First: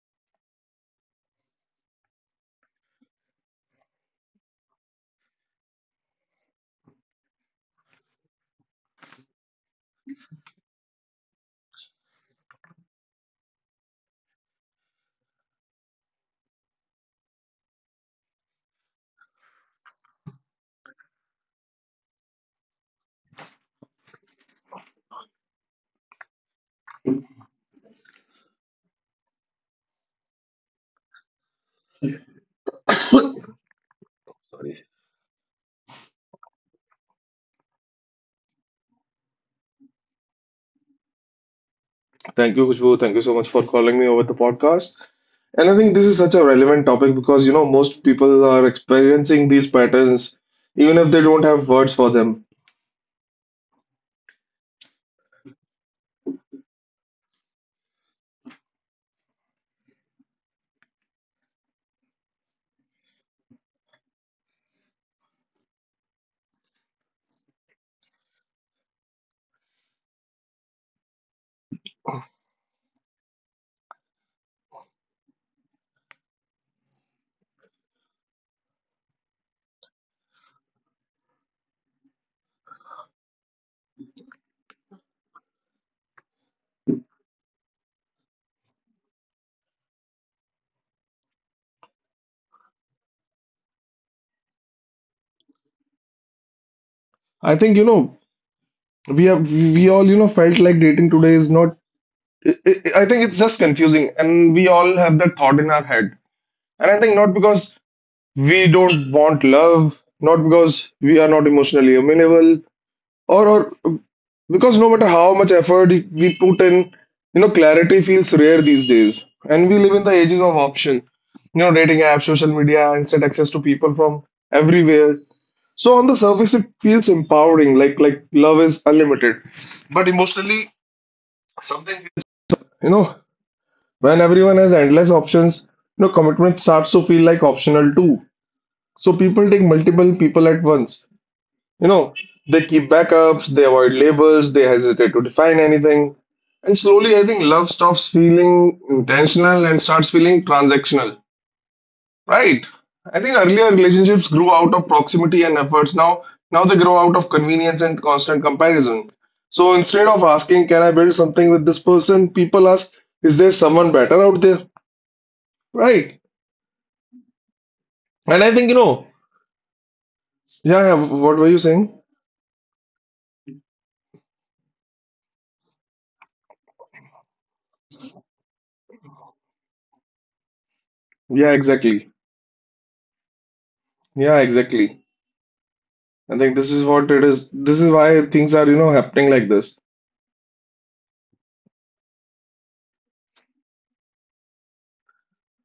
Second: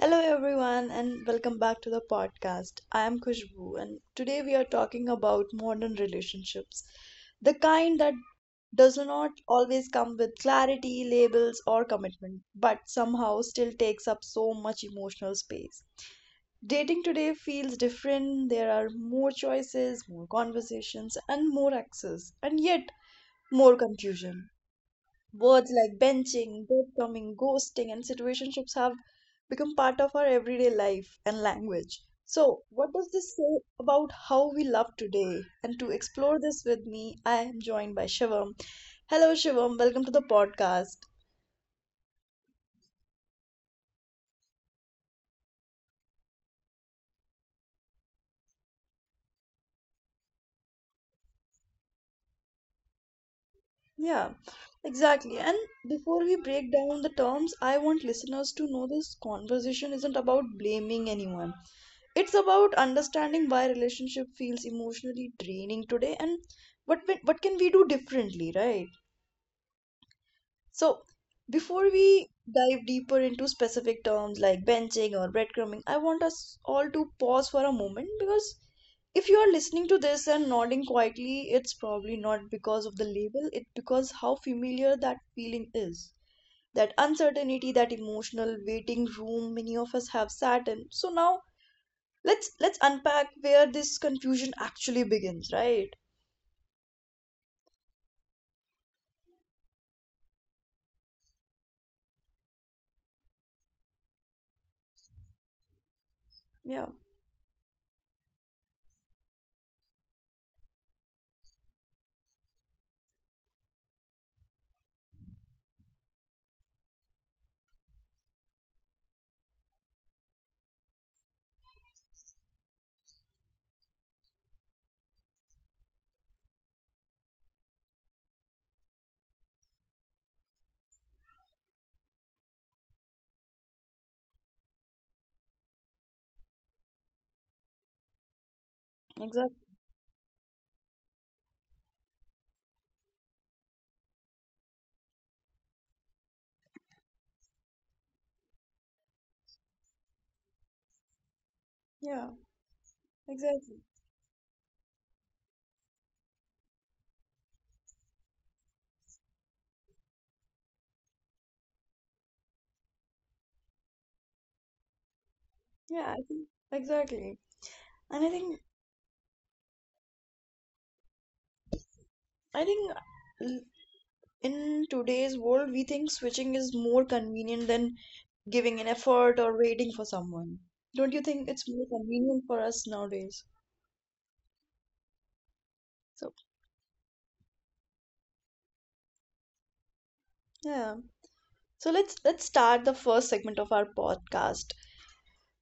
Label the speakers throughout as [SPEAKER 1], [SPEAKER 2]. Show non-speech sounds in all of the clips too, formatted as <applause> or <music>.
[SPEAKER 1] Hello, everyone, and welcome back to the podcast. I am Khushbu, and today we are talking about modern relationships, the kind that does not always come with clarity, labels, or commitment, but somehow still takes up so much emotional space. Dating today feels different. There are more choices, more conversations, and more access, and yet more confusion. Words like benching, breadcrumbing, ghosting, and situationships have become part of our everyday life and language. So, what does this say about how we
[SPEAKER 2] Sorry.
[SPEAKER 1] love today? And to explore this with me, I am joined by Shivam. Hello, Shivam. Welcome to the podcast.
[SPEAKER 2] Thank you, Kushbu. Thank you so much for calling me over the podcast. And I think this is such a relevant topic because, most people are experiencing these patterns even if they don't have words for them.
[SPEAKER 1] Yeah, exactly. And before we break down the terms, I want listeners to know this conversation isn't about blaming anyone. It's about understanding why relationship feels emotionally draining today, and what can we do differently, right? So before we dive deeper into specific terms like benching or breadcrumbing, I want us all to pause for a moment, because if you are listening to this and nodding quietly, it's probably not because of the label, it's because how familiar that feeling is, that uncertainty, that emotional waiting room many of us have sat in. So now, let's unpack where this confusion actually begins, right?
[SPEAKER 2] I think, you know, we all felt like dating today is not I think it's just confusing and we all have that thought in our head.
[SPEAKER 1] Yeah,
[SPEAKER 2] And I think not because we don't want love, not because we are not emotionally amenable or because no matter how much effort we put in, clarity feels rare these days. And we live in the ages of option, dating apps, social media, instant access to people from everywhere. So on the surface, it feels empowering, like love is unlimited. But emotionally, something feels, you know, when everyone has endless options, commitment starts to feel like optional too. So people take
[SPEAKER 1] exactly.
[SPEAKER 2] multiple people at once. You know, they keep backups, they avoid labels, they hesitate to define anything. And slowly, I think love stops feeling intentional and starts feeling transactional.
[SPEAKER 1] Yeah,
[SPEAKER 2] Right. I think earlier
[SPEAKER 1] exactly.
[SPEAKER 2] relationships grew out of proximity and efforts. Now they grow out of convenience and constant comparison. So instead of asking, can I build something with this person? People ask, is there someone better out there?
[SPEAKER 1] Yeah,
[SPEAKER 2] Right.
[SPEAKER 1] I think, exactly. And i
[SPEAKER 2] And I
[SPEAKER 1] think
[SPEAKER 2] think, yeah, yeah, what were you saying?
[SPEAKER 1] i think l- in today's world we think switching is more convenient than giving an effort or waiting for someone. Don't you think
[SPEAKER 2] Yeah,
[SPEAKER 1] it's more
[SPEAKER 2] exactly.
[SPEAKER 1] convenient for us nowadays?
[SPEAKER 2] Yeah, exactly.
[SPEAKER 1] So
[SPEAKER 2] I think this is what it is. This is why things are, happening like this.
[SPEAKER 1] yeah, so let's start the first segment of our podcast.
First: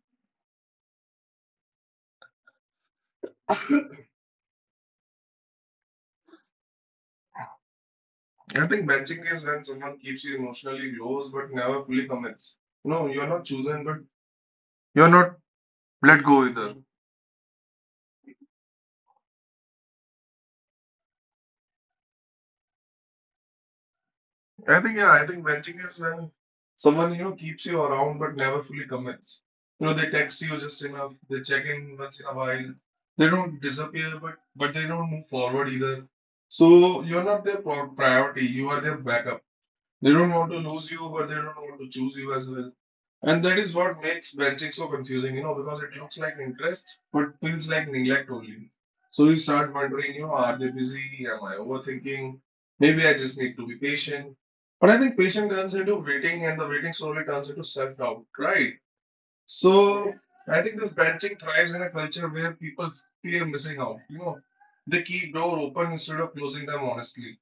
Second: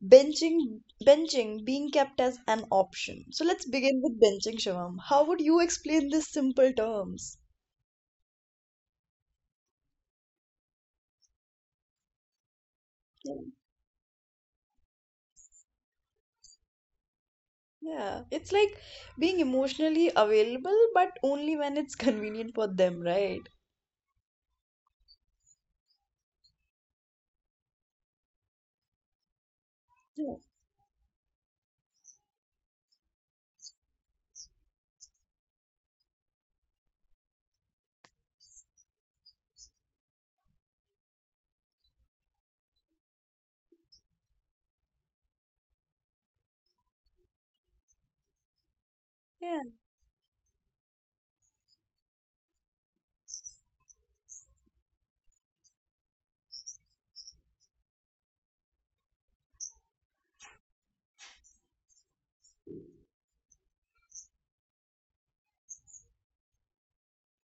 [SPEAKER 1] Benching, benching being kept as an option. So let's begin with benching, Shivam. How would you explain this simple terms?
[SPEAKER 2] I think benching is when someone keeps you emotionally close but never fully commits. You know, you're
[SPEAKER 1] Yeah,
[SPEAKER 2] not chosen, but you're not let go either.
[SPEAKER 1] yeah, it's like being emotionally available, but only when it's <laughs> convenient for them, right?
[SPEAKER 2] I think, yeah, I think benching is when someone, keeps you around but never fully commits. You know, they
[SPEAKER 1] Yeah,
[SPEAKER 2] text you just enough, they check in once in a while, they don't disappear, but they don't move forward either. So you're not their pro priority, you are their backup. They don't want to lose you, but they don't want to choose you as well. And that is what makes benching so confusing, because it looks like interest but feels like neglect only. So you
[SPEAKER 1] yeah,
[SPEAKER 2] start wondering, are they busy? Am I overthinking? Maybe I just need to be patient. But I think patient turns into waiting and the waiting slowly turns into self-doubt, right? So I think this benching thrives in a culture where people fear missing out, you know. They keep door open instead of closing them honestly.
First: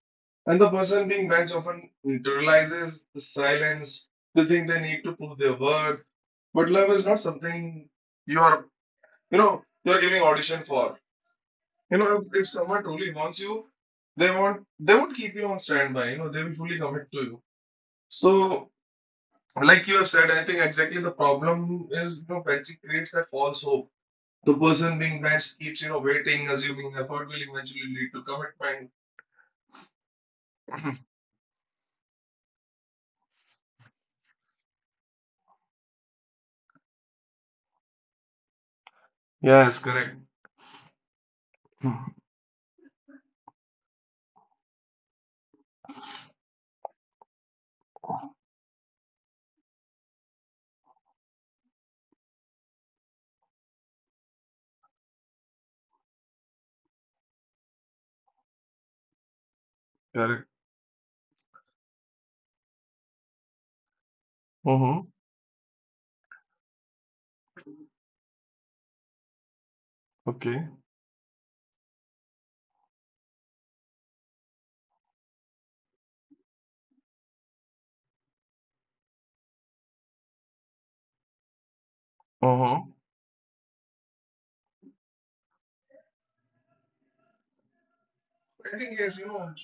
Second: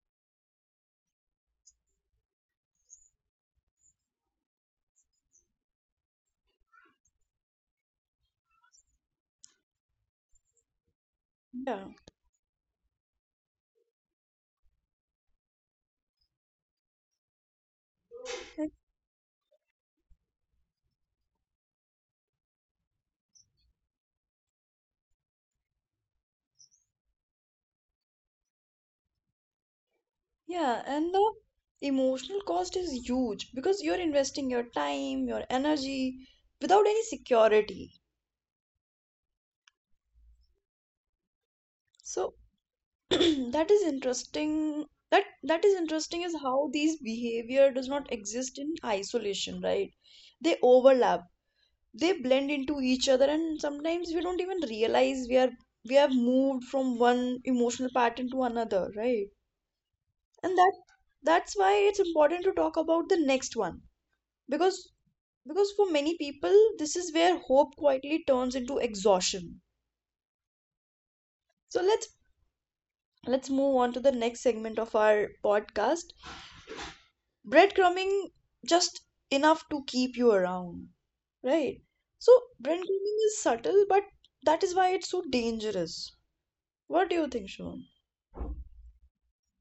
[SPEAKER 2] And the person being benched often internalizes the silence. They think they need to prove their worth. But love is not something you are, you're giving audition for.
[SPEAKER 1] yeah,
[SPEAKER 2] You know, if someone truly wants you, they won't keep you on standby. You know, they will fully commit to you. So, like you have said, I think exactly the problem is, benching creates that false hope. The person being benched keeps, waiting, assuming effort will eventually lead to commitment.
[SPEAKER 1] yeah. And the emotional cost is huge because you're investing your time, your energy without any security.
[SPEAKER 2] Yes, correct.
[SPEAKER 1] So
[SPEAKER 2] <laughs>
[SPEAKER 1] <clears throat> that is interesting that is interesting is how these behavior does not exist in isolation, right? They overlap, they blend into each other, and sometimes we don't even realize we have moved from one emotional pattern to another, right?
[SPEAKER 2] Correct.
[SPEAKER 1] And that's why it's important to talk about the next one, because
[SPEAKER 2] Mm-hmm.
[SPEAKER 1] because for many people this is where hope quietly turns into exhaustion.
[SPEAKER 2] Okay.
[SPEAKER 1] So let's move on to the next segment of our podcast, breadcrumbing, just enough to keep you around, right? So
[SPEAKER 2] Uh-huh.
[SPEAKER 1] breadcrumbing is subtle, but that is why it's so dangerous. What do you think, Shivam?
[SPEAKER 2] I think yes,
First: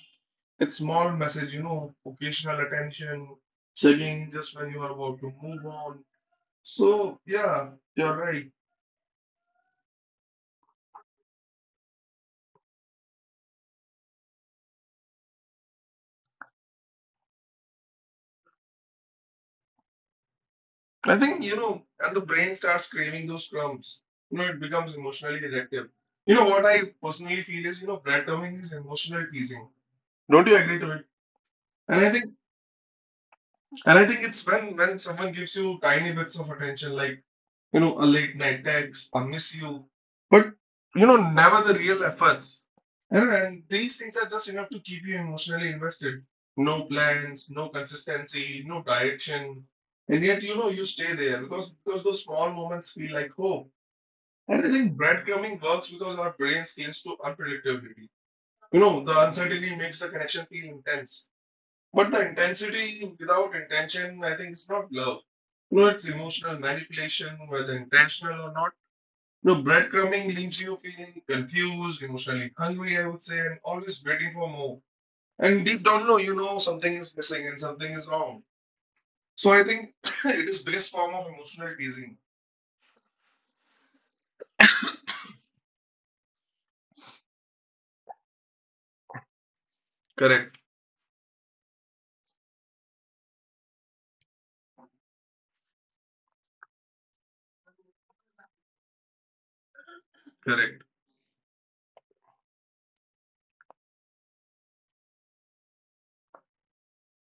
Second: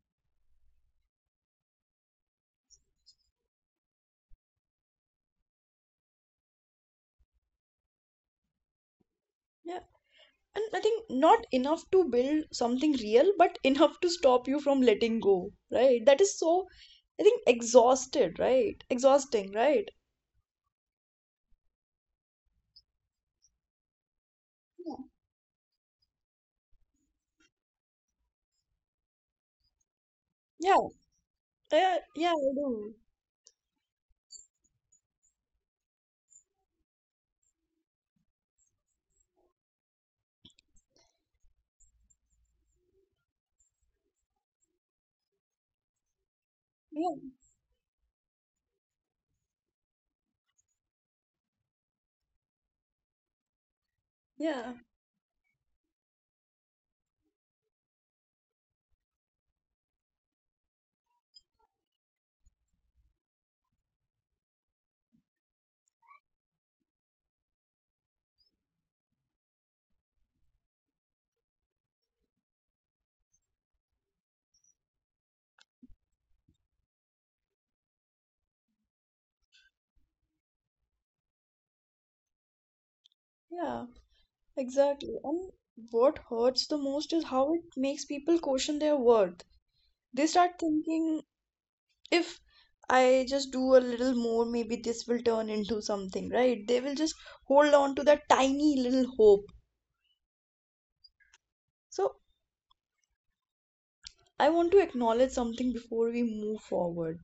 [SPEAKER 2] it's small message, occasional attention, checking just when you are about to move on. So yeah, you're right.
[SPEAKER 1] Yeah, and I think not enough to build something real, but <laughs> enough to stop you from letting go, right? That is so, I think, exhausted, right? Exhausting, right?
[SPEAKER 2] I think, and the brain starts craving those crumbs. You know, it becomes emotionally addictive. You know what I personally feel is, breadcrumbing is emotional teasing. Don't you agree
[SPEAKER 1] Yeah,
[SPEAKER 2] to it?
[SPEAKER 1] yeah,
[SPEAKER 2] And I
[SPEAKER 1] yeah,
[SPEAKER 2] think
[SPEAKER 1] I do.
[SPEAKER 2] and I think it's when someone gives you tiny bits of attention, like a late night text, I miss you, but never the real efforts. And these things are just enough to keep you emotionally invested. No
[SPEAKER 1] Yeah,
[SPEAKER 2] plans, no consistency, no direction. And yet, you stay there because those small moments feel like hope. And I
[SPEAKER 1] yeah,
[SPEAKER 2] think breadcrumbing works because our brain scales to unpredictability. You know, the uncertainty makes the connection feel intense. But the intensity without intention, I think, is not love. You know, it's emotional manipulation, whether intentional or not. No, breadcrumbing leaves you feeling confused, emotionally hungry, I would say, and always waiting for more. And deep down, no, you know something is missing and something is wrong. So I think <laughs> <clears throat> it is best form of emotional teasing.
[SPEAKER 1] yeah, exactly. And what hurts the most is how it makes people question their worth. They
[SPEAKER 2] Correct,
[SPEAKER 1] start thinking, if I just do a little more, maybe this will turn into something, right? They will just hold on to that tiny little hope.
[SPEAKER 2] correct.
[SPEAKER 1] So, I want to acknowledge something before we move forward,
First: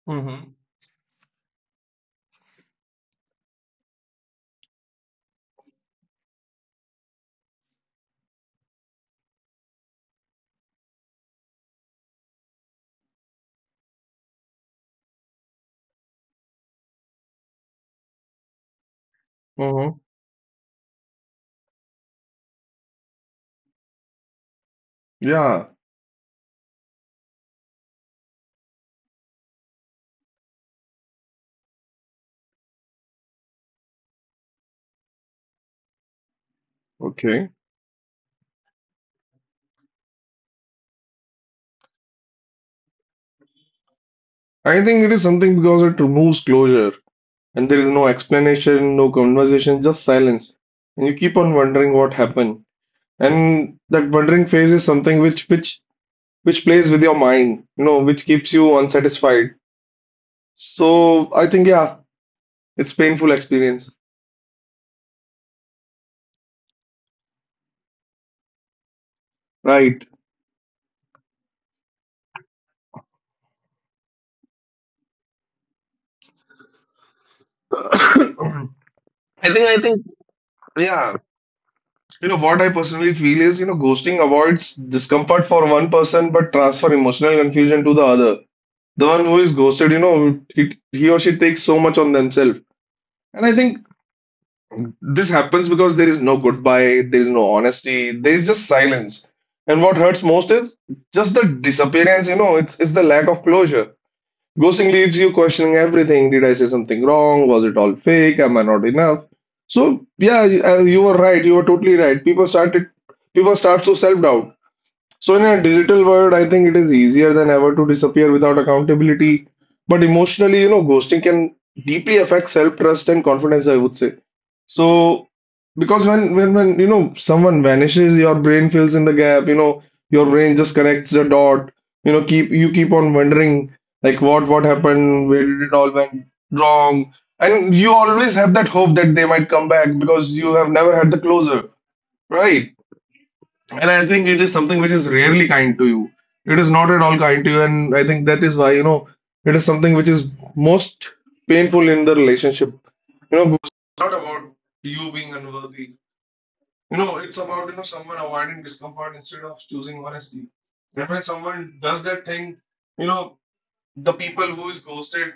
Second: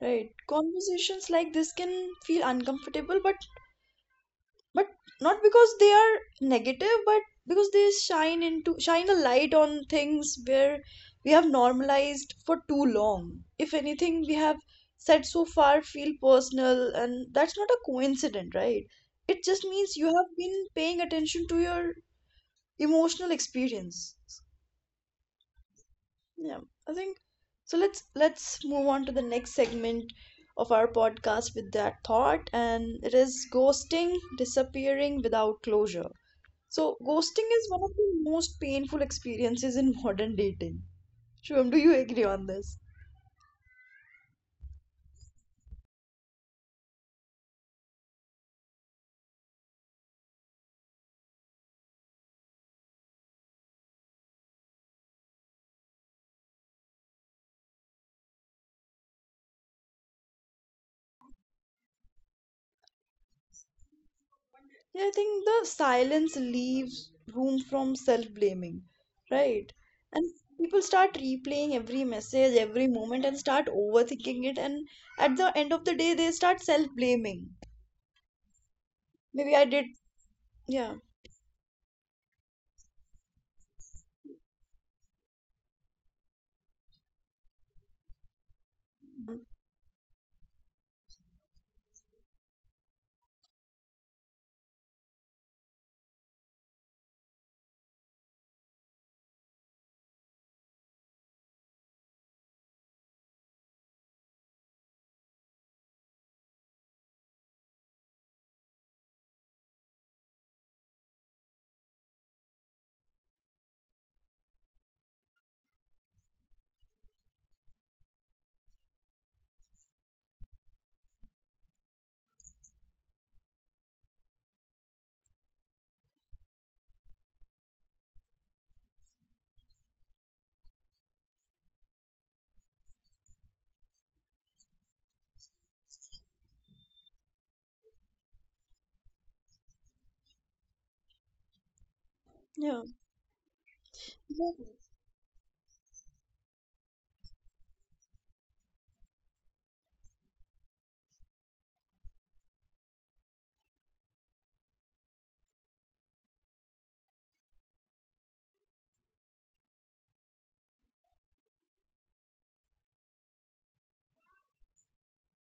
[SPEAKER 1] right?
[SPEAKER 2] Mm-hmm.
[SPEAKER 1] Conversations like this can feel uncomfortable, but not because they are negative, but because they shine a light on things where we have normalized for too long. If anything we have said so far feel personal, and that's not a coincidence, right? It just means
[SPEAKER 2] Mm-hmm.
[SPEAKER 1] you have been paying attention to your emotional experience.
[SPEAKER 2] Yeah.
[SPEAKER 1] Yeah, I think so. Let's move on to the next segment of our podcast with that thought, and it is ghosting, disappearing without closure. So, ghosting
[SPEAKER 2] Okay.
[SPEAKER 1] is one of the most painful experiences in modern dating. Shubham, do you agree on this?
[SPEAKER 2] I think it is something because it removes closure and there is no explanation, no conversation, just silence. And you keep on wondering what happened. And that wondering phase is something which plays with your mind, which keeps you unsatisfied. So I think yeah, it's painful experience,
[SPEAKER 1] Yeah, I think the silence leaves room from self-blaming, right?
[SPEAKER 2] right?
[SPEAKER 1] And people start replaying every message, every moment, and start overthinking it. And at the end of the day, they start self-blaming.
[SPEAKER 2] <coughs> I
[SPEAKER 1] Maybe I
[SPEAKER 2] think I
[SPEAKER 1] did,
[SPEAKER 2] think
[SPEAKER 1] yeah,
[SPEAKER 2] yeah, you know what I personally feel is you know ghosting avoids discomfort for one person but transfer emotional confusion to the other. The one who is ghosted, he or she takes so much on themselves. And I think this happens because there is no goodbye, there is no honesty, there is just silence. And what hurts most is just the disappearance, you know, it's the lack of closure. Ghosting leaves you questioning everything. Did I say something wrong? Was it all fake? Am I not enough? So yeah, you were right. You were totally right. People start to self doubt. So, in a digital world, I think it is easier than ever to disappear without accountability. But emotionally, ghosting can deeply affect self-trust and confidence, I would say. So, because when you know someone vanishes, your brain fills in the gap, your brain just connects the dot, keep on wondering like what happened, where did it all went wrong? And you always have that hope that they might come back because you have never had the closure, right?
[SPEAKER 1] yeah,
[SPEAKER 2] And I think it
[SPEAKER 1] yeah.
[SPEAKER 2] is something which is rarely kind to you. It is not at all kind to you, and I think that is why, it is something which is most painful in the relationship. You know, because it's not about you being unworthy. You know, it's about, someone avoiding discomfort instead of choosing honesty. And when someone does that thing, you know, the people who is ghosted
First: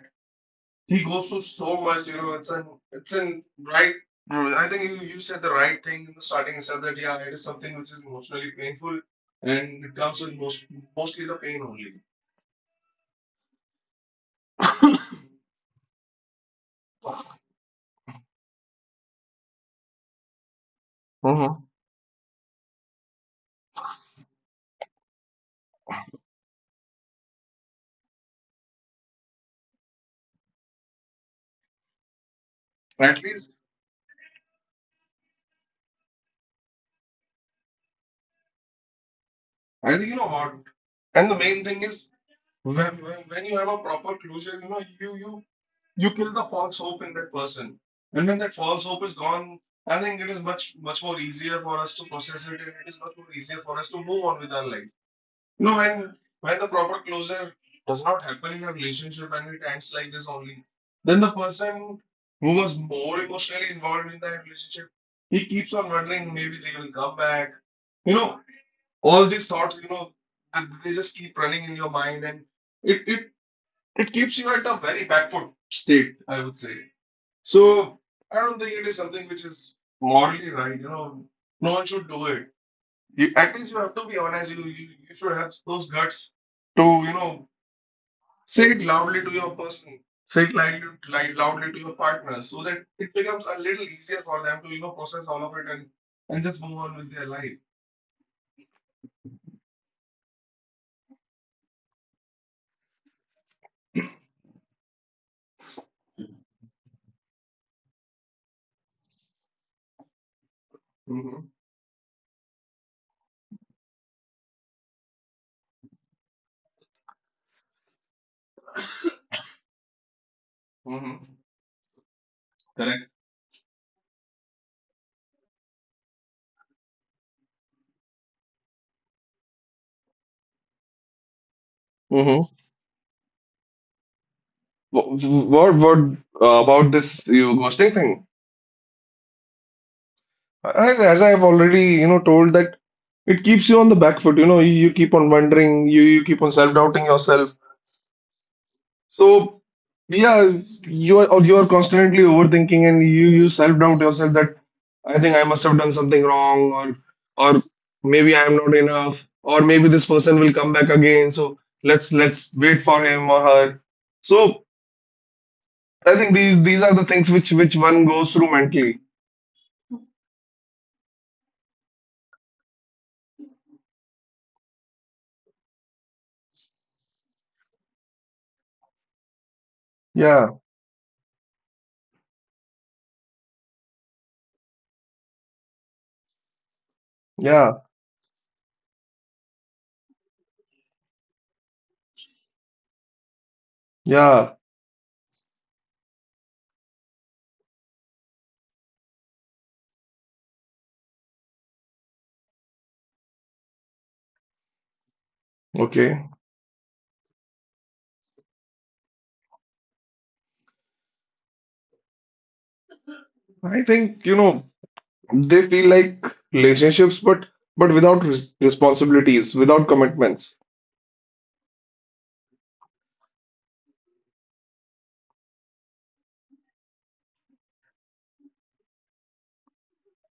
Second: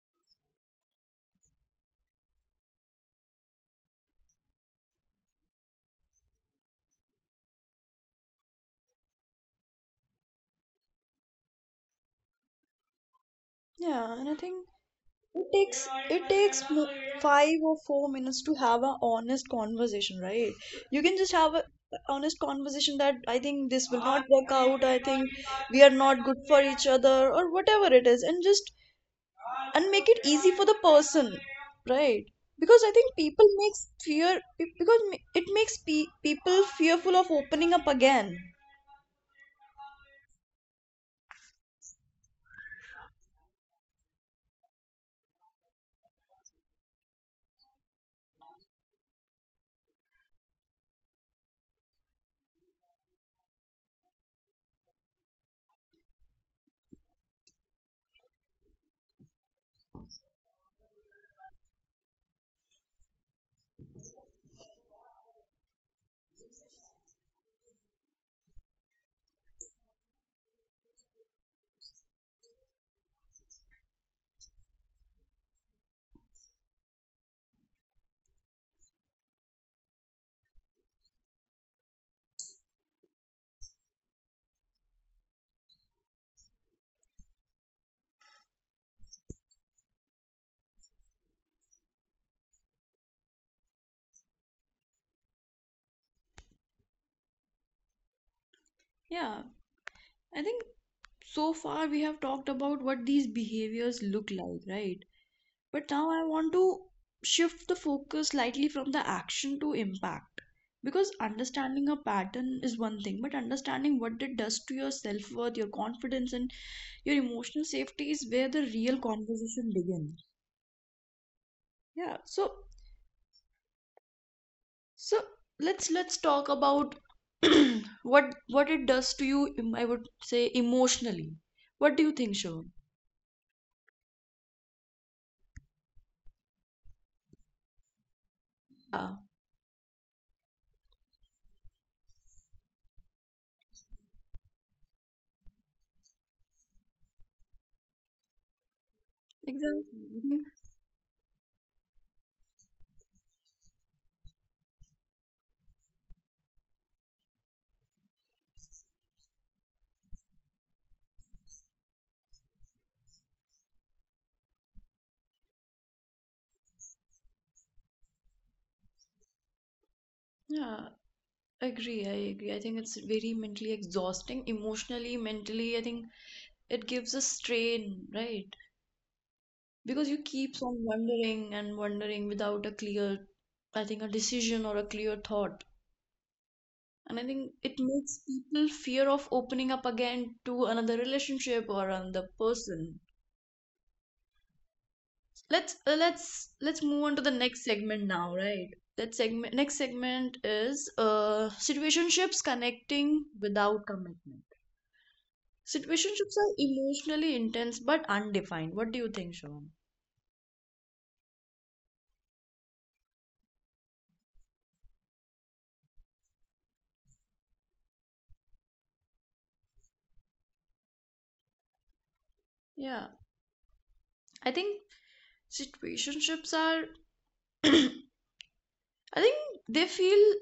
[SPEAKER 2] he goes through so much, you know, it's an right I think you said the right thing in the starting itself that yeah, it is something which is emotionally painful and it comes with mostly the pain only.
[SPEAKER 1] Yeah, and I think it takes 5 or 4 minutes to have an honest conversation, right? You can just have
[SPEAKER 2] Mm-hmm.
[SPEAKER 1] a honest conversation that I think this will not work out. I think we are not good for each other, or whatever it is, and make it easy for the person, right? Because I think
[SPEAKER 2] At
[SPEAKER 1] people
[SPEAKER 2] least
[SPEAKER 1] makes fear be- because ma- it makes people fearful of opening up again.
[SPEAKER 2] I think you know what and the main thing is when, when you have a proper closure, you you kill the false hope in that person. And when that false hope is gone, I think it is much more easier for us to process it and it is much more easier for us to move on with our life. No, when the proper closure does not happen in a relationship and it ends like this only, then the person who was more emotionally involved in that relationship, he keeps on wondering maybe they will come back. You know, all these thoughts, they just keep running in your mind and it it it keeps you at a very backward state, I would say. So I don't think it is something which is morally right, you know. No one should do it. At least you have to be honest. You should have those guts to you know say it loudly to your person, say it loudly, like, loudly to your partner, so that it becomes a little easier for them to process all of it and just move on with their life.
[SPEAKER 1] Yeah, I think so far we have talked about what these behaviors look like, right? But now I want to shift the focus slightly from the action to impact. Because
[SPEAKER 2] Mm-hmm.
[SPEAKER 1] understanding a pattern is one thing, but understanding what it does to your self worth, your confidence, and your emotional safety is where the real conversation begins.
[SPEAKER 2] Mm-hmm.
[SPEAKER 1] Yeah. So
[SPEAKER 2] Correct.
[SPEAKER 1] so let's talk about <clears throat> what it does to you. I would say emotionally. What do you think,
[SPEAKER 2] Mm-hmm.
[SPEAKER 1] Shivam?
[SPEAKER 2] What what about this you ghosting thing?
[SPEAKER 1] Yeah.
[SPEAKER 2] As I've already you know told that it keeps you on the back foot. You know you keep on wondering, you keep on self doubting yourself. So
[SPEAKER 1] Exactly. Mhm.
[SPEAKER 2] yeah, you are or you are constantly overthinking and you self-doubt yourself that I think I must have done something wrong or maybe I am not enough or maybe this person will come back again. So let's wait for him or her. So I think these are the things which one goes through mentally.
[SPEAKER 1] Yeah. I agree. I think it's very mentally exhausting, emotionally, mentally. I think it gives a strain, right? Because you
[SPEAKER 2] Yeah,
[SPEAKER 1] keeps on wondering and wondering without a clear, I think, a decision or a clear thought. And I think it
[SPEAKER 2] yeah,
[SPEAKER 1] makes people fear of opening up again to another relationship or another person.
[SPEAKER 2] yeah.
[SPEAKER 1] Let's move on to the next segment now, right? That segment, next segment is situationships, connecting without commitment. Situationships
[SPEAKER 2] Okay.
[SPEAKER 1] are emotionally intense but undefined. What do you think, Shivam?
[SPEAKER 2] I think you know they feel like relationships, but without res responsibilities, without commitments.
[SPEAKER 1] Yeah, I think situationships are. <clears throat> I think they feel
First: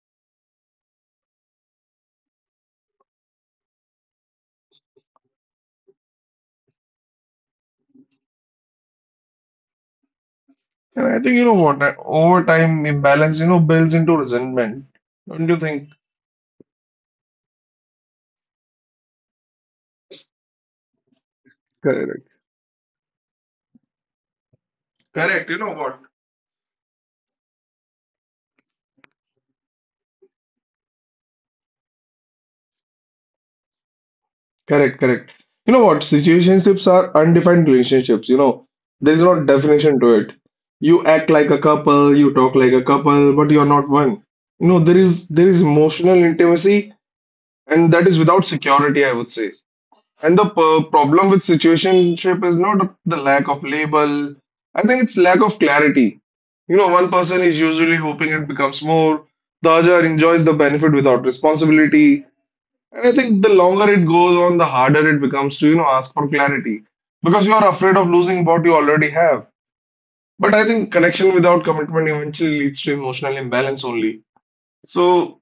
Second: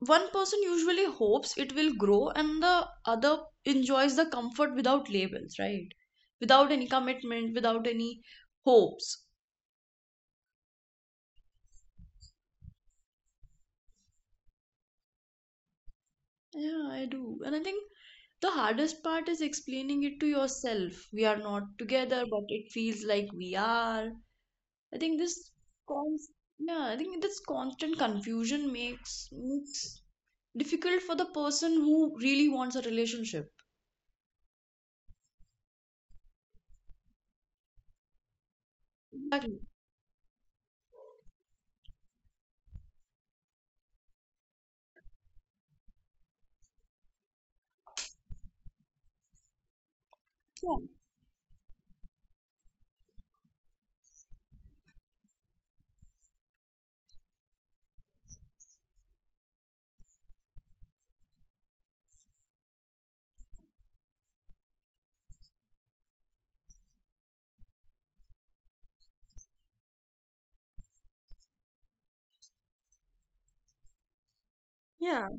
[SPEAKER 1] one person usually hopes it will grow and the other enjoys the comfort without labels, right? Without any commitment, without any hopes.
[SPEAKER 2] And I think you know what, that over time imbalance, builds into resentment. Don't you think?
[SPEAKER 1] Yeah, I do. And I think the hardest part is explaining it to yourself. We are not together,
[SPEAKER 2] Correct.
[SPEAKER 1] but it feels like we are. I think
[SPEAKER 2] Correct. You know what?
[SPEAKER 1] cons this constant confusion makes difficult for the person who really wants a relationship.
[SPEAKER 2] Correct, correct. You know what? Situationships are undefined relationships, you know. There's no
[SPEAKER 1] Exactly.
[SPEAKER 2] definition to it. You act like a couple, you talk like a couple, but you're not one. You know, there is emotional intimacy and that is without security, I would say. And the
[SPEAKER 1] Yeah.
[SPEAKER 2] per problem with situationship is not the lack of label. I think it's lack of clarity. You know, one person is usually hoping it becomes more. The other enjoys the benefit without responsibility. And I think the longer it goes on, the harder it becomes to, you know, ask for clarity because you are afraid of losing what you already have. But I think connection without commitment eventually leads to emotional imbalance only.
[SPEAKER 1] Yeah.
[SPEAKER 2] So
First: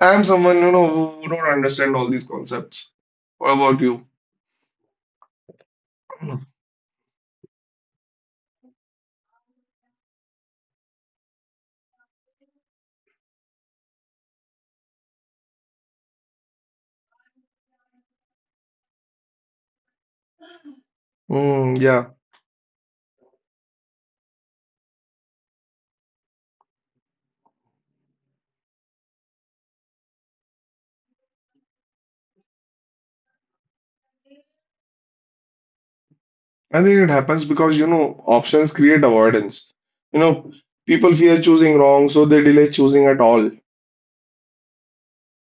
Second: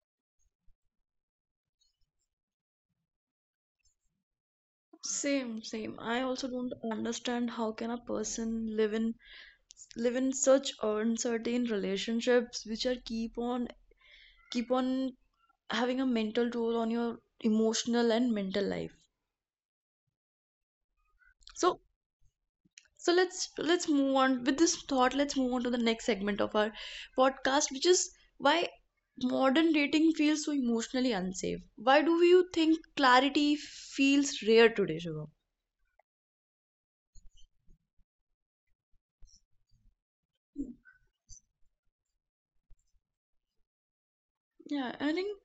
[SPEAKER 2] I'm someone, you know, who don't understand all these concepts. What about you?
[SPEAKER 1] Same, same. I also don't understand how can a person live in such uncertain relationships which are keep on having a mental toll on your emotional and mental life. So
[SPEAKER 2] Yeah,
[SPEAKER 1] so let's move on with this thought. Let's move on to the next segment of our podcast, which is why modern dating feels so emotionally unsafe. Why do you think clarity feels rare today, Shubham?
[SPEAKER 2] I think it happens because, you know, options create avoidance. You know, people fear choosing wrong, so they delay choosing at all.
[SPEAKER 1] Yeah, I think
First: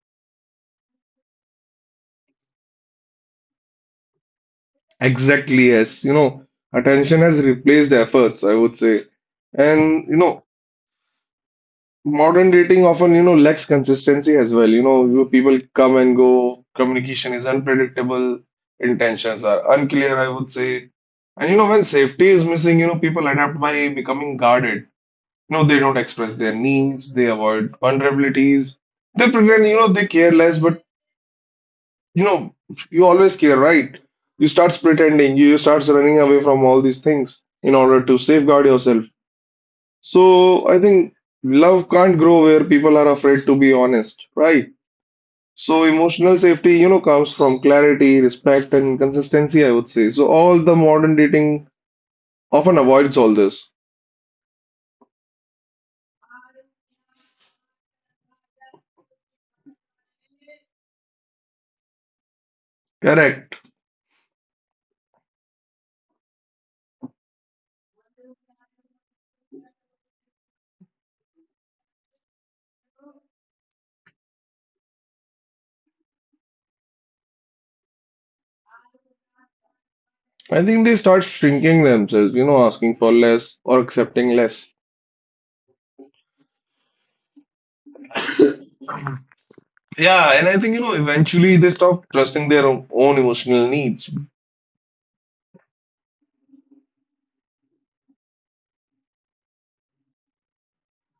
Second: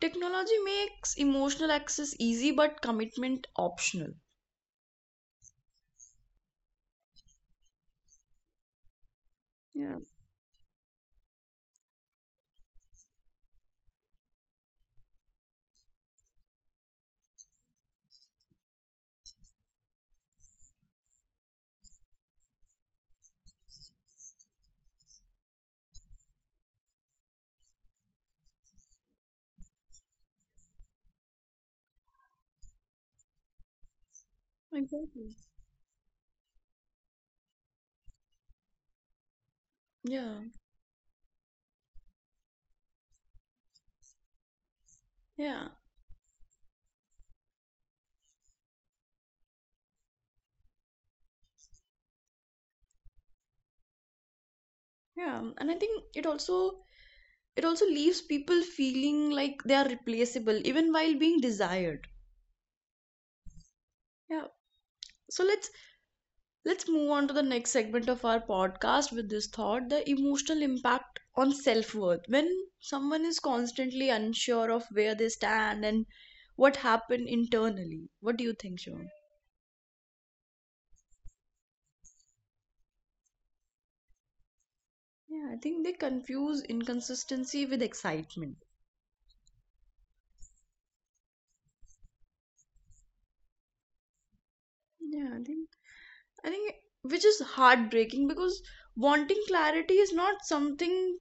[SPEAKER 1] technology makes emotional access easy but commitment optional.
[SPEAKER 2] Exactly, yes. You know, attention has replaced efforts, I would say.
[SPEAKER 1] Yeah,
[SPEAKER 2] And, you know, modern dating often, you know, lacks consistency as well. People come and go, communication is unpredictable, intentions are unclear, I would say. And you know, when safety is missing, you know, people adapt by becoming guarded. You know, they don't express their needs, they avoid vulnerabilities, they pretend, you know, they care less, but you know, you always care, right? You start
[SPEAKER 1] exactly.
[SPEAKER 2] pretending, you start running away from all these things in order to safeguard yourself.
[SPEAKER 1] Yeah,
[SPEAKER 2] So I think love can't grow where people are afraid to be honest, right?
[SPEAKER 1] yeah,
[SPEAKER 2] So emotional safety, you know, comes from clarity, respect, and consistency, I would say. So all the modern dating often avoids all this.
[SPEAKER 1] yeah. And I think it also leaves people feeling like they are replaceable even while being desired.
[SPEAKER 2] Correct.
[SPEAKER 1] Yeah, so let's move on to the next segment of our podcast with this thought, the emotional impact on self worth. When someone is constantly unsure of where they stand and what happened internally, what do you think, Shivam?
[SPEAKER 2] I think they start shrinking themselves, you know, asking for less or accepting less.
[SPEAKER 1] Yeah, I think they confuse inconsistency with excitement.
[SPEAKER 2] Yeah, and I think, you know, eventually they stop trusting their own emotional needs.
[SPEAKER 1] Yeah, I think which is heartbreaking, because wanting clarity is not something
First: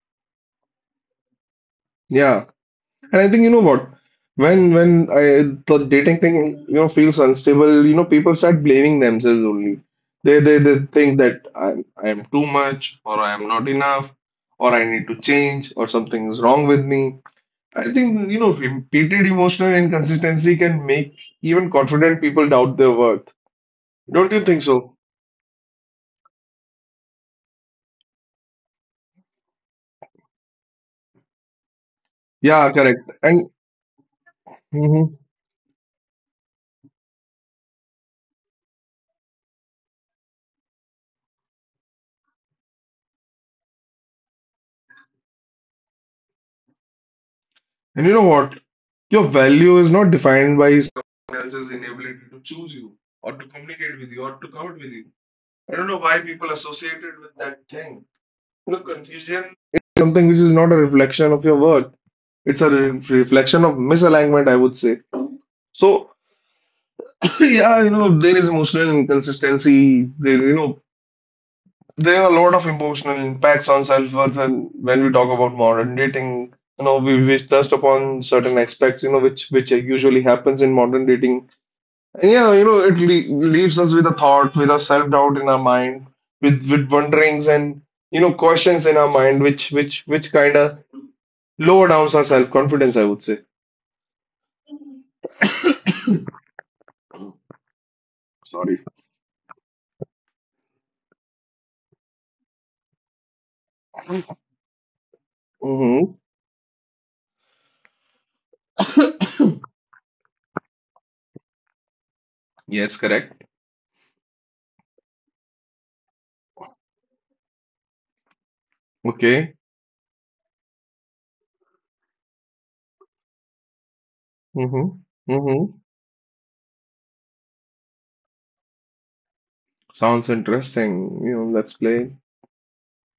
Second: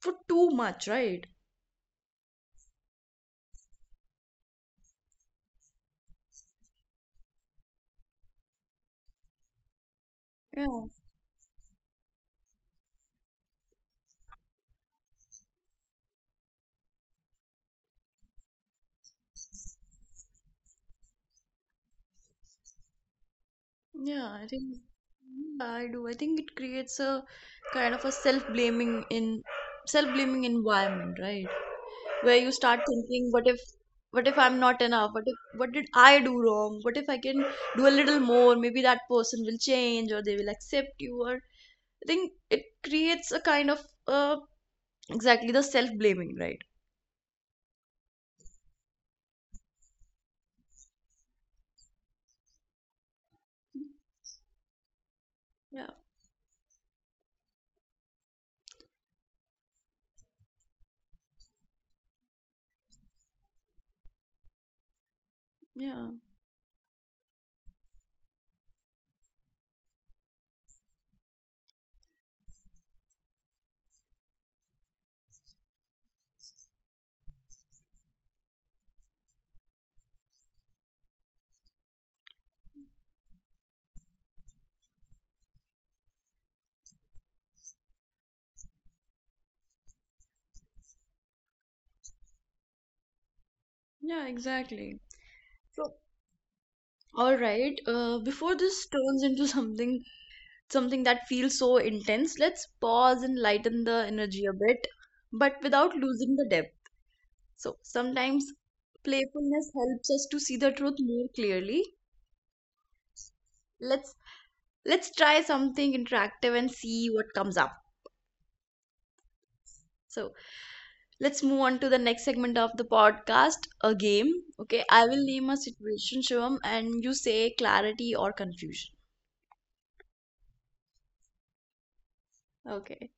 [SPEAKER 1] for too much, right?
[SPEAKER 2] Yeah. And I think you know what, when when I, the dating thing you know feels unstable, you know people start blaming themselves only. They they
[SPEAKER 1] Yeah.
[SPEAKER 2] they think that I am too much or I am not enough or I need to change or something is wrong with me. I think you know repeated emotional inconsistency can make even confident people doubt their worth.
[SPEAKER 1] Yeah,
[SPEAKER 2] Don't you
[SPEAKER 1] I
[SPEAKER 2] think
[SPEAKER 1] think
[SPEAKER 2] so?
[SPEAKER 1] yeah, I do. I think it creates a kind of a self-blaming environment, right? Where you
[SPEAKER 2] Yeah,
[SPEAKER 1] start
[SPEAKER 2] correct.
[SPEAKER 1] thinking,
[SPEAKER 2] And
[SPEAKER 1] what if I'm not enough?
[SPEAKER 2] mhm.
[SPEAKER 1] What if, what did I do wrong? What if I can do a little more? Maybe that person will change or they will accept you. Or I think it creates a kind of uh, exactly the self-blaming, right?
[SPEAKER 2] And you know what? Your value is not defined by someone else's inability to choose you or to communicate with you or to come out with you. I
[SPEAKER 1] Yeah,
[SPEAKER 2] don't know why people associate it with that thing. You know, confusion is something which is not a reflection of your worth. It's a reflection of misalignment, I would say.
[SPEAKER 1] yeah,
[SPEAKER 2] So, <coughs> <clears throat> yeah, you know, there is emotional inconsistency. There, you know, there are a lot of emotional impacts on self-worth when we talk about modern dating. You know, we touched upon certain aspects, you know, which usually happens in modern dating. Yeah, you know, it le leaves us with a thought, with a self-doubt in our mind, with wonderings and you know questions in our mind, which kind of lower downs our self-confidence, I would say.
[SPEAKER 1] yeah, exactly. So, all right. Before
[SPEAKER 2] Sorry.
[SPEAKER 1] this turns into something that feels so intense, let's pause and lighten the energy a bit, but without
[SPEAKER 2] Mm-hmm.
[SPEAKER 1] losing the depth. So sometimes playfulness helps us to see the truth more clearly.
[SPEAKER 2] Yes, correct.
[SPEAKER 1] Let's let's try something interactive and see what comes up.
[SPEAKER 2] Okay.
[SPEAKER 1] So let's move on to the next segment of the podcast, a game. Okay,
[SPEAKER 2] Mm-hmm.
[SPEAKER 1] I will name a
[SPEAKER 2] Mm-hmm.
[SPEAKER 1] situation, Shivam, and you say clarity or confusion.
[SPEAKER 2] Sounds interesting. You know, let's play.
[SPEAKER 1] Okay.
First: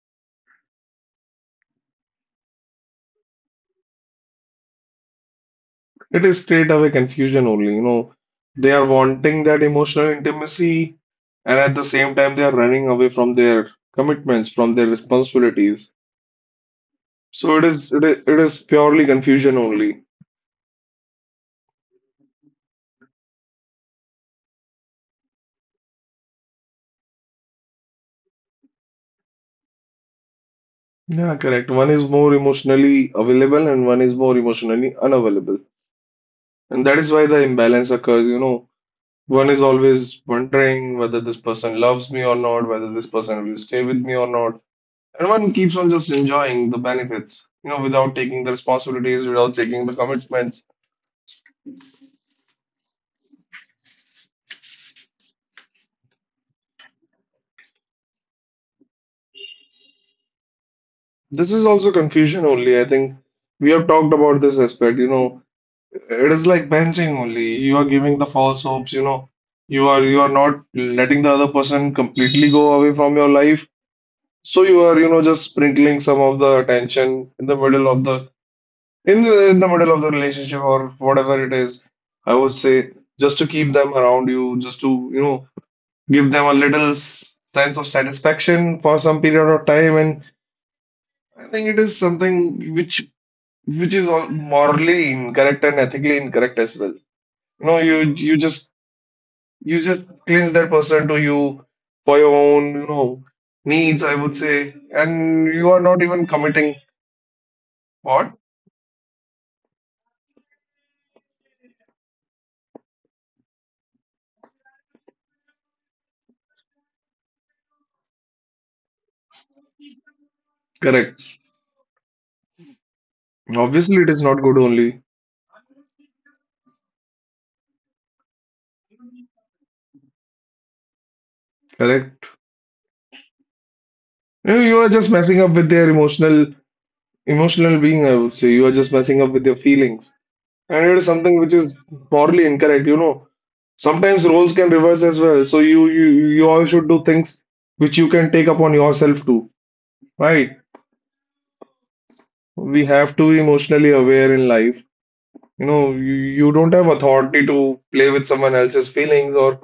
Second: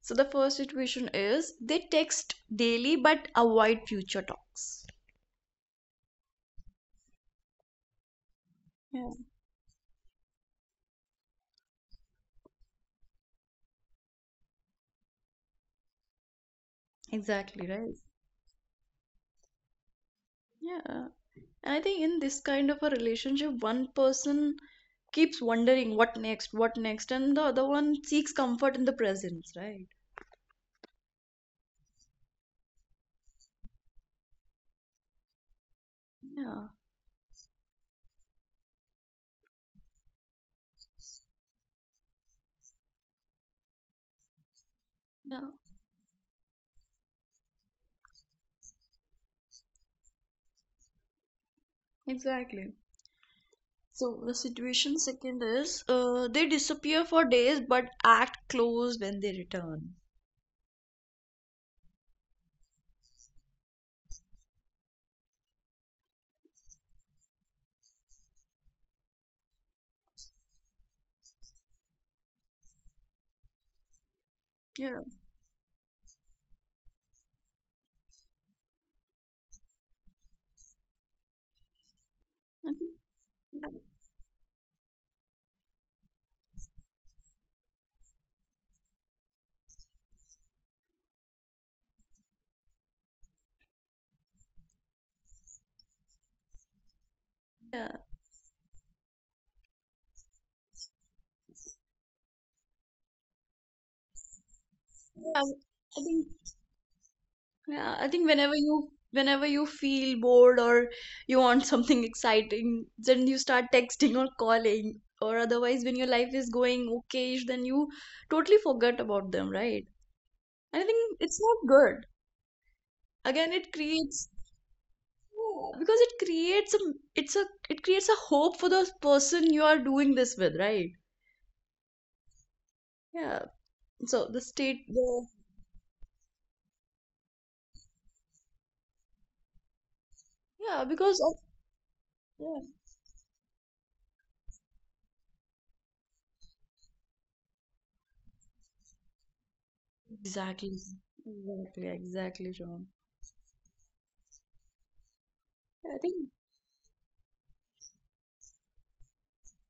[SPEAKER 1] So the first situation is, they text daily but avoid future talks.
[SPEAKER 2] It is straight away confusion only. You know, they are
[SPEAKER 1] Yeah.
[SPEAKER 2] wanting that emotional intimacy, and at the same time, they are running away from their commitments, from their responsibilities. So
[SPEAKER 1] Exactly, right?
[SPEAKER 2] it is purely confusion only.
[SPEAKER 1] Yeah. And I think in this kind of a relationship, one person keeps wondering what next, and the other one seeks comfort in the presence, right?
[SPEAKER 2] Yeah, correct. One is more emotionally available and one is more emotionally unavailable.
[SPEAKER 1] Yeah.
[SPEAKER 2] And that is why the imbalance occurs, you know. One is always wondering whether this person loves me or not, whether this person will stay with me or not. And
[SPEAKER 1] Yeah.
[SPEAKER 2] one keeps on just enjoying the benefits, you know, without taking the responsibilities, without taking the commitments.
[SPEAKER 1] Exactly. So the situation second is, they disappear for days but act close when they return.
[SPEAKER 2] This is also confusion only. I think we have talked about this aspect, you know. It is like benching only. You are giving the false hopes, you know. You are not letting the other person completely go away from your life. So you
[SPEAKER 1] Yeah.
[SPEAKER 2] are, you know, just sprinkling some of the attention in the middle of the in the middle of the relationship or whatever it is. I would
[SPEAKER 1] I think-
[SPEAKER 2] say just to
[SPEAKER 1] Yeah.
[SPEAKER 2] keep them around you, just to, you know, give them a little sense of satisfaction for some period of time. And I think it is something which is all morally incorrect and ethically incorrect as well. You know
[SPEAKER 1] Yeah.
[SPEAKER 2] you you just You just cleanse that person to you for your own, you know, needs, I would say,
[SPEAKER 1] I
[SPEAKER 2] and you are not
[SPEAKER 1] I
[SPEAKER 2] even
[SPEAKER 1] think
[SPEAKER 2] committing
[SPEAKER 1] Yeah, I think
[SPEAKER 2] what?
[SPEAKER 1] whenever you feel bored or you want <laughs> something exciting, then you start texting or calling. Or otherwise, when your life is going okayish, then you totally forget about them, right? And I think it's
[SPEAKER 2] Correct.
[SPEAKER 1] not good. Again, it
[SPEAKER 2] Obviously, it is
[SPEAKER 1] creates
[SPEAKER 2] not good only.
[SPEAKER 1] Yeah, because it creates a it's a it creates a hope for the person you are doing this with, right?
[SPEAKER 2] Correct.
[SPEAKER 1] Yeah. So the
[SPEAKER 2] You know, you
[SPEAKER 1] state,
[SPEAKER 2] are just
[SPEAKER 1] the
[SPEAKER 2] messing up with their emotional being, I would say. You are just messing up with their feelings.
[SPEAKER 1] Yeah,
[SPEAKER 2] And it is
[SPEAKER 1] because of
[SPEAKER 2] something which is morally
[SPEAKER 1] yeah,
[SPEAKER 2] incorrect, you know. Sometimes roles can reverse as well. So you all should do things which you can take upon yourself too, right?
[SPEAKER 1] exactly, exactly, exactly, Sean.
[SPEAKER 2] We have to be emotionally aware in life. you know
[SPEAKER 1] I
[SPEAKER 2] you,
[SPEAKER 1] think
[SPEAKER 2] you don't have authority to play with someone else's feelings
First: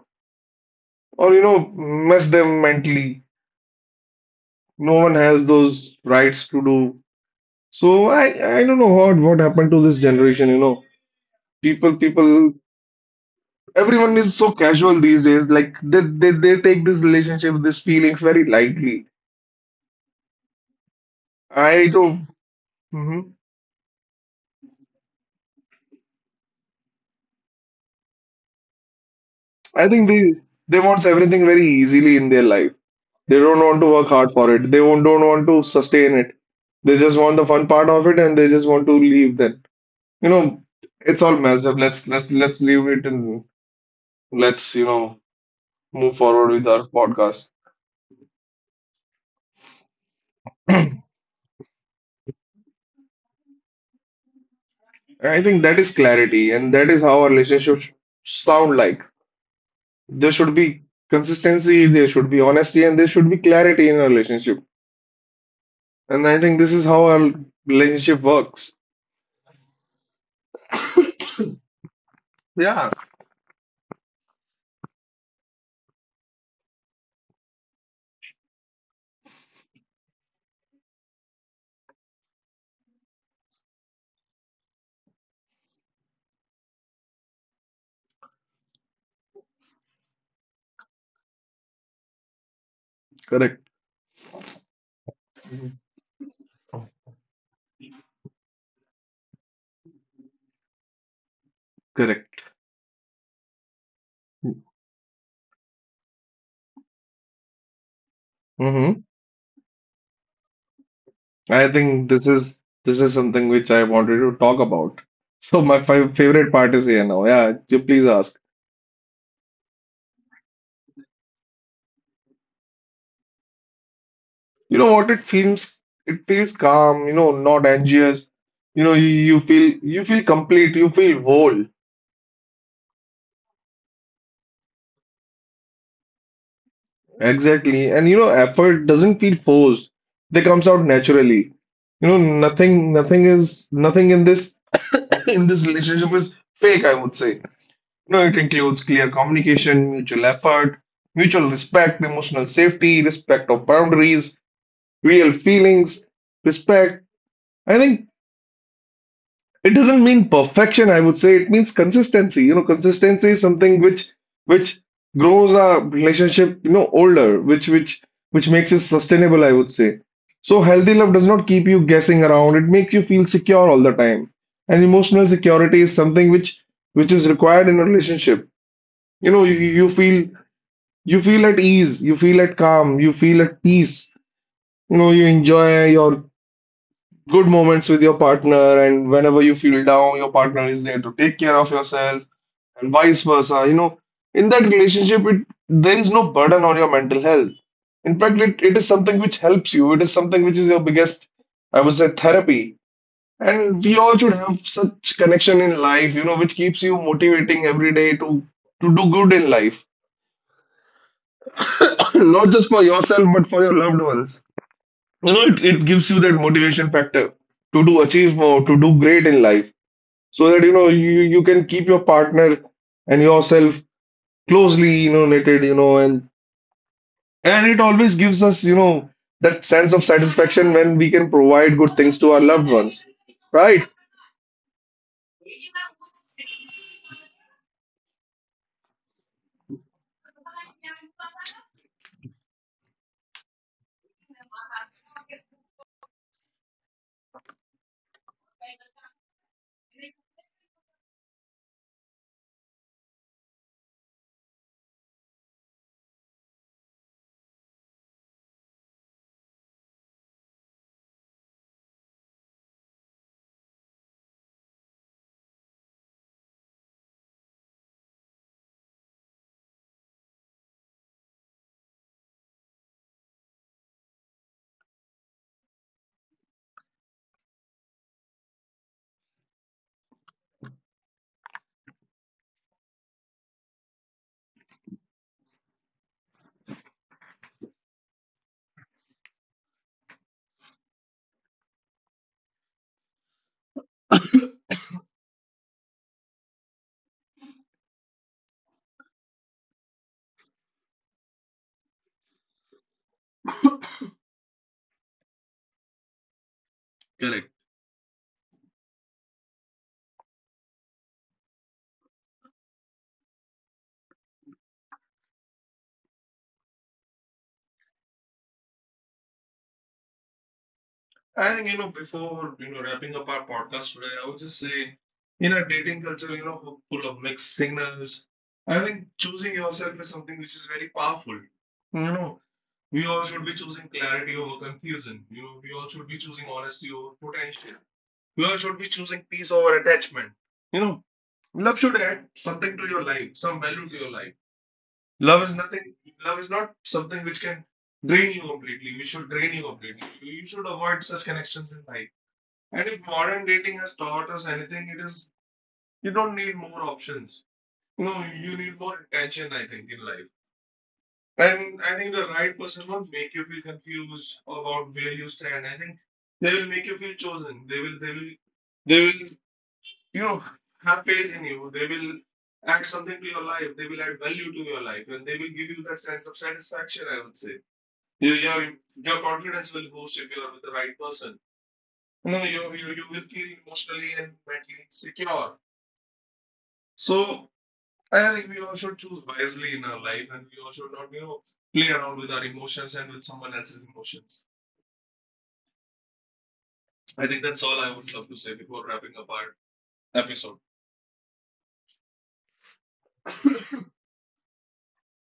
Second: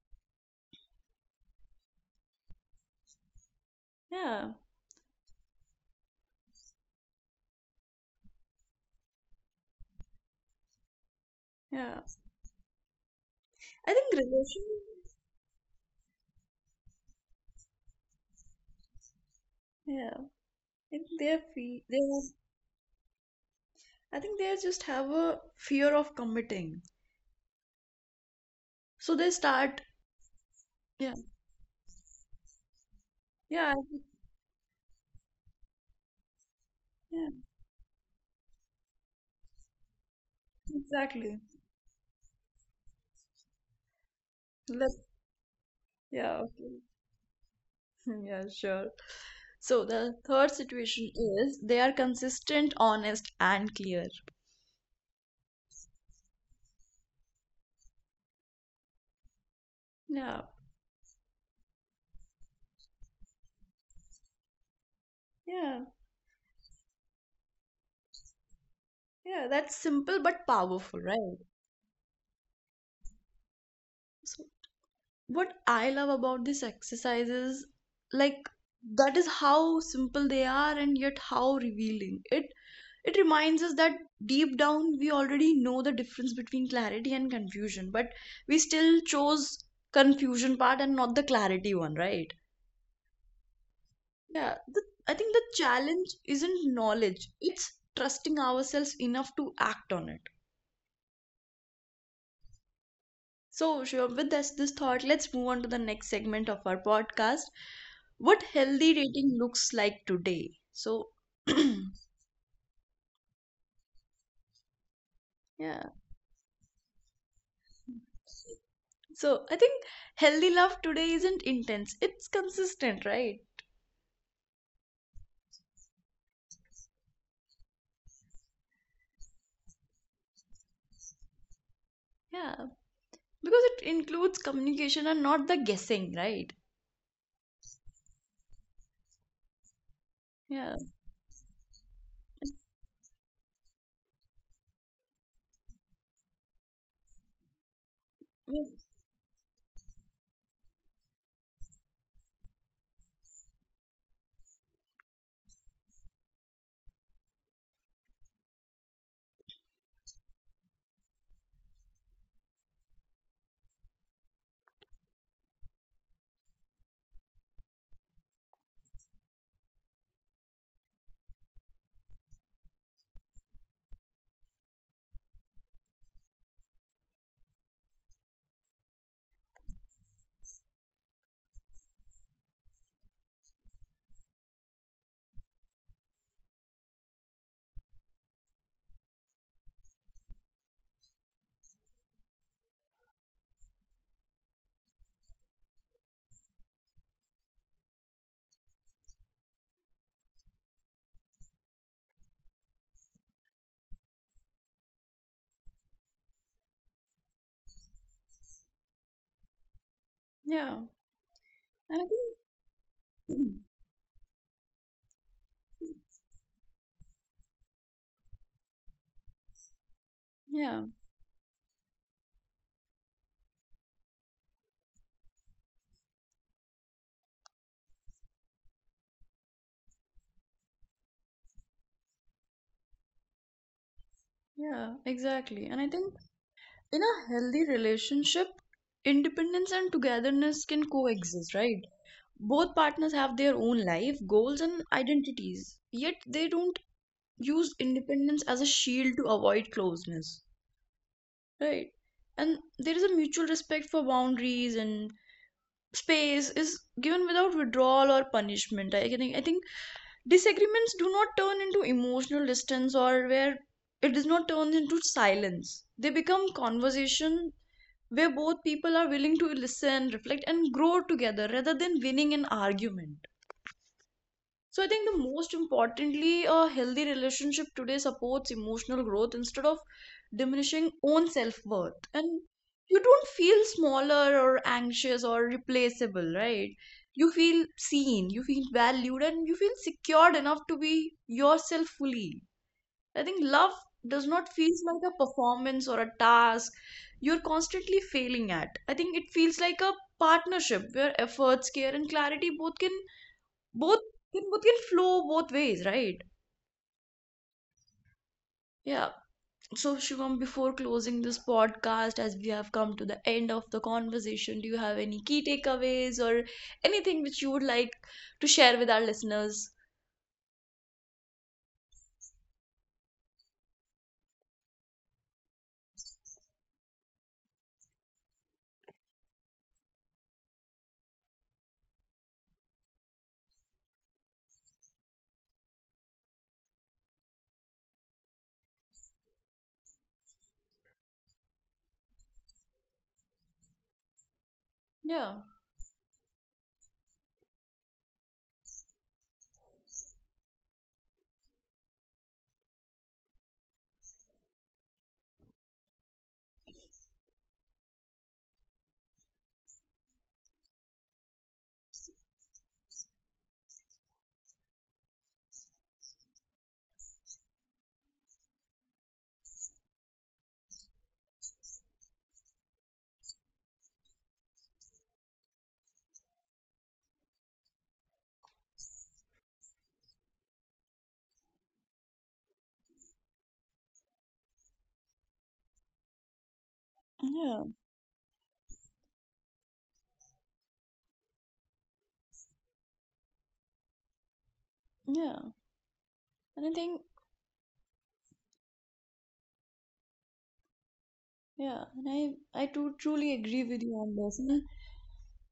[SPEAKER 2] or you know mess them mentally.
[SPEAKER 1] yeah,
[SPEAKER 2] No one has those rights to do so. I don't know what happened to this generation, you know,
[SPEAKER 1] yeah.
[SPEAKER 2] people,
[SPEAKER 1] I think
[SPEAKER 2] everyone is so
[SPEAKER 1] relation,
[SPEAKER 2] casual these days. They take this relationship, these feelings very lightly.
[SPEAKER 1] yeah, I think they are, fe-
[SPEAKER 2] I
[SPEAKER 1] they
[SPEAKER 2] don't.
[SPEAKER 1] have,
[SPEAKER 2] Mhm.
[SPEAKER 1] I think they just have a fear of committing, so they start,
[SPEAKER 2] I think they want
[SPEAKER 1] yeah,
[SPEAKER 2] everything very easily in their life. They don't
[SPEAKER 1] yeah,
[SPEAKER 2] want to work hard for it. They won't, don't want to sustain it. They just
[SPEAKER 1] yeah,
[SPEAKER 2] want the fun part of it and they just want to leave then. You know, it's all
[SPEAKER 1] exactly.
[SPEAKER 2] messed up. Let's leave it and let's, you
[SPEAKER 1] Let,
[SPEAKER 2] know, move
[SPEAKER 1] yeah,
[SPEAKER 2] forward with
[SPEAKER 1] okay,
[SPEAKER 2] our podcast.
[SPEAKER 1] <laughs> yeah, sure. So the third situation is, they are consistent, honest, and clear.
[SPEAKER 2] And I think that is clarity and that is how our relationships sound like. There
[SPEAKER 1] Yeah,
[SPEAKER 2] should be consistency, there should be honesty, and there should be clarity in a relationship.
[SPEAKER 1] yeah,
[SPEAKER 2] And I think this is how our relationship works.
[SPEAKER 1] yeah. That's simple but powerful, right?
[SPEAKER 2] Yeah,
[SPEAKER 1] So what I love about this exercise is like that is how simple they are and yet how revealing. It reminds us that deep down we already know the difference between clarity and confusion, but we still chose confusion part and not the clarity one, right?
[SPEAKER 2] correct.
[SPEAKER 1] Yeah. I think the challenge isn't knowledge; it's trusting ourselves enough to act on it.
[SPEAKER 2] Correct.
[SPEAKER 1] So, Shivam, with this thought, let's move on to the next segment of our podcast. What healthy
[SPEAKER 2] Mhm.
[SPEAKER 1] dating looks like today. So, <clears throat>
[SPEAKER 2] I think this is something which I wanted to talk about. So my
[SPEAKER 1] yeah.
[SPEAKER 2] fi favorite part is here now. Yeah, you please ask.
[SPEAKER 1] So, I think healthy love today isn't intense, it's consistent, right?
[SPEAKER 2] You know what? It feels calm. You know, not anxious. You know, you feel complete. You feel whole.
[SPEAKER 1] Yeah. Because it includes communication and not the guessing, right?
[SPEAKER 2] Exactly. And you know, effort doesn't feel forced. They comes
[SPEAKER 1] Yeah.
[SPEAKER 2] out naturally. You know, nothing in this <coughs> in this relationship is fake, I would say. You know, it
[SPEAKER 1] Mm.
[SPEAKER 2] includes clear communication, mutual effort, mutual respect, emotional safety, respect of boundaries, real feelings, respect. I think it doesn't mean perfection, I would say it means consistency. You know, consistency is something which grows a relationship, you know, older, which makes it sustainable, I would say. So healthy love does not keep you guessing around. It makes you feel secure all the time. And emotional security is something which is required in a relationship. You feel. You feel at ease, you feel at calm, you feel at peace. You know, you enjoy your good moments with your partner, and whenever you feel down, your partner is there to take care of yourself, and vice versa. You know, in that relationship, there is no burden on your mental health. In fact, it is something which helps you. It is something which is your biggest, I would say, therapy. And we all should have such connection in life, you know, which keeps you motivating every day to do good in life,
[SPEAKER 1] Yeah. And I
[SPEAKER 2] <coughs> not just for yourself, but
[SPEAKER 1] think,
[SPEAKER 2] for your loved ones. You know, it gives you that motivation factor to do achieve more, to do great in life, so that you
[SPEAKER 1] <clears throat> yeah,
[SPEAKER 2] know you can keep your partner and yourself closely you know knitted, you know, and it always gives us you know that sense of satisfaction when we can provide good things to our loved ones, right?
[SPEAKER 1] yeah, exactly. And I think in a healthy relationship, independence and togetherness can coexist, right? Both partners have their own life goals and identities, yet they don't use independence as a shield to avoid closeness, right? And there is a mutual respect for boundaries, and space is given without withdrawal or punishment. I think disagreements do not turn into emotional distance, or where it does not turn into silence, they become conversation where both people are willing to listen, reflect, and grow together rather than winning an argument. So I think, the most importantly, a healthy relationship today supports emotional growth instead of diminishing own self-worth. And you don't feel smaller or anxious or replaceable, right? You feel seen, you feel valued, and you feel secured enough to be yourself fully. I think love does not feel like a performance or a task you're constantly failing at. I think it feels like a partnership where efforts, care, and clarity both both can flow both ways, right?
[SPEAKER 2] Correct.
[SPEAKER 1] Yeah, so Shivam, before closing this podcast, as we have come to the end of the conversation, do you have any key takeaways or anything which you would like to share with our listeners?
[SPEAKER 2] I think, you know, before, you know, wrapping up our podcast today, I would just say, in a dating culture, you know, full of mixed signals, I think choosing yourself is something which is very powerful. You know, we all should be choosing clarity over confusion. You know, we all should be choosing honesty over potential. We all should be choosing peace over attachment. You know, love should add something to your life, some value to your life.
[SPEAKER 1] Yeah.
[SPEAKER 2] Love is nothing. Love is not something which can drain you completely. We should drain you completely. You should avoid such connections in life. And if modern dating has taught us anything, it is you don't need more options. You know, you need more attention. I think in life. And I think the right person won't make you feel confused about where you stand. I think they will make you feel chosen. They will, you know, have faith in you. They will add something to your life. They will add value to your life, and they will give you that sense of satisfaction. I would say your your your confidence will boost if you are with the right person. You know, you will feel emotionally and mentally secure.
[SPEAKER 1] Yeah.
[SPEAKER 2] So. I think we all should choose wisely in our life and we all should not, you know, play around with our emotions and with someone else's emotions.
[SPEAKER 1] Yeah and i think
[SPEAKER 2] I think that's all I would love to say before wrapping up our episode.
[SPEAKER 1] yeah, and I too, truly agree with you on this. And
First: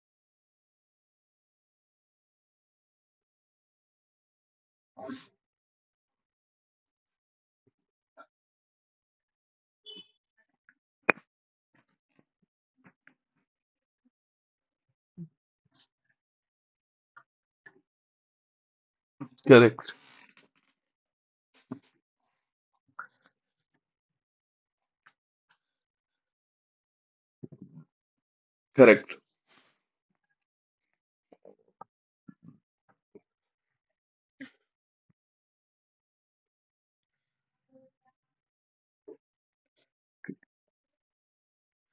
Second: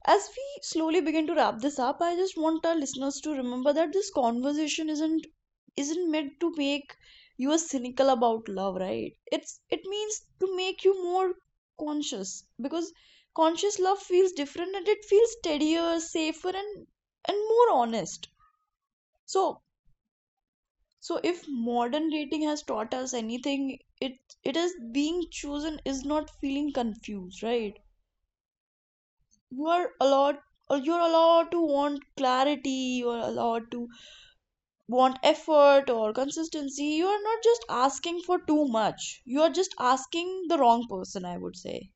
[SPEAKER 1] as we slowly begin to wrap this up, I just want our listeners to remember that this conversation isn't meant to make you a cynical about love, right? It's, it means to make you more conscious, because conscious love feels different, and it feels steadier, safer, and more honest. So
[SPEAKER 2] Correct,
[SPEAKER 1] so if modern dating has taught us anything, it is being chosen is not feeling confused, right?
[SPEAKER 2] correct,
[SPEAKER 1] You are allowed, or you're allowed to want clarity, you're allowed to want effort or consistency. You are not just asking for too much, you are just asking the wrong person, I would say.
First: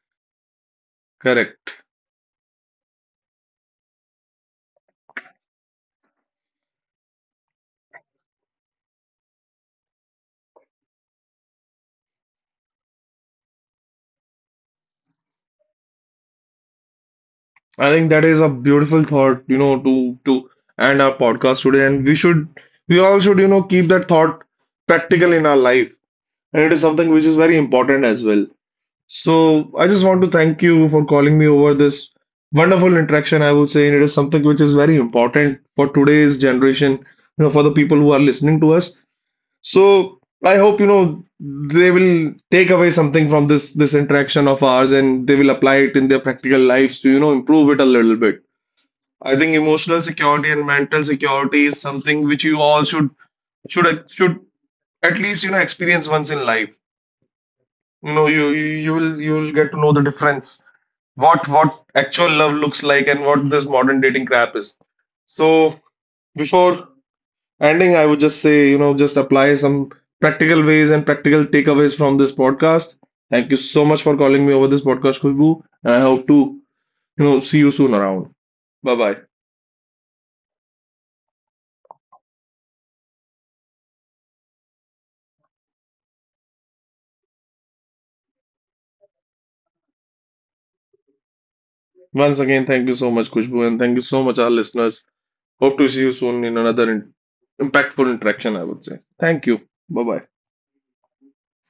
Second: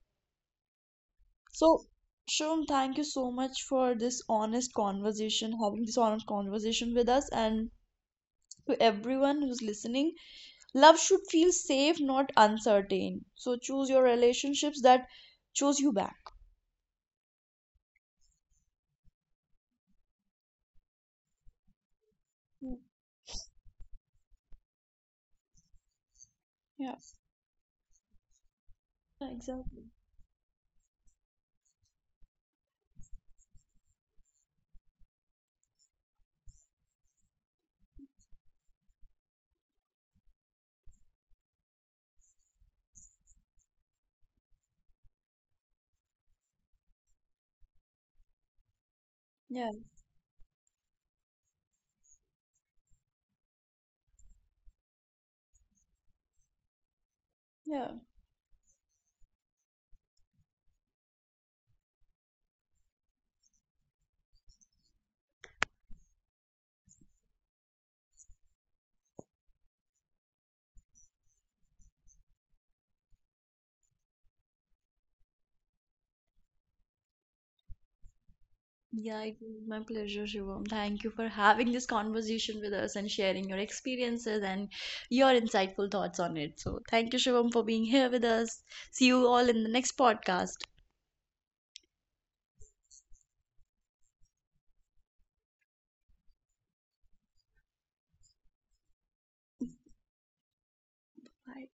[SPEAKER 2] Correct.
[SPEAKER 1] So Shum, thank you so much for this honest conversation, having this honest conversation with us, and to everyone who's listening. Love should feel safe, not uncertain. So choose your relationships that choose you back.
[SPEAKER 2] I think that is a beautiful thought, you know, to end our podcast today. And
[SPEAKER 1] Mm.
[SPEAKER 2] we all should, you know, keep that thought practical in our life. And it is
[SPEAKER 1] Yeah,
[SPEAKER 2] something which is very important as well.
[SPEAKER 1] yeah,
[SPEAKER 2] So
[SPEAKER 1] exactly.
[SPEAKER 2] I just want to thank you for calling me over this wonderful interaction. I would say it is something which is very important for today's generation, you know, for the people who are listening to us. So I hope, you know, they will take away something from this interaction of ours and they will apply it in their practical lives to, you know, improve it a little bit. I think
[SPEAKER 1] Yeah,
[SPEAKER 2] emotional security and mental security is something which you all should should at least, you know, experience once in life.
[SPEAKER 1] yeah.
[SPEAKER 2] You know you you will get to know the difference what actual love looks like and what this modern dating crap is. So before ending I would just say, you know, just apply some practical ways and practical takeaways from this podcast. Thank you so much for calling me over this podcast, Khushbu, and I hope to, you know, see you soon around. Bye
[SPEAKER 1] Yeah,
[SPEAKER 2] bye.
[SPEAKER 1] it was my pleasure, Shivam. Thank you for having this conversation with us and sharing your experiences and your insightful thoughts on it. So, thank you, Shivam, for being here with us. See you all in the next podcast.
[SPEAKER 2] Once again thank you so much Khushbu and thank you so much our listeners. Hope to see you soon in another impactful interaction, I would say. Thank you. Bye bye.
[SPEAKER 1] Bye.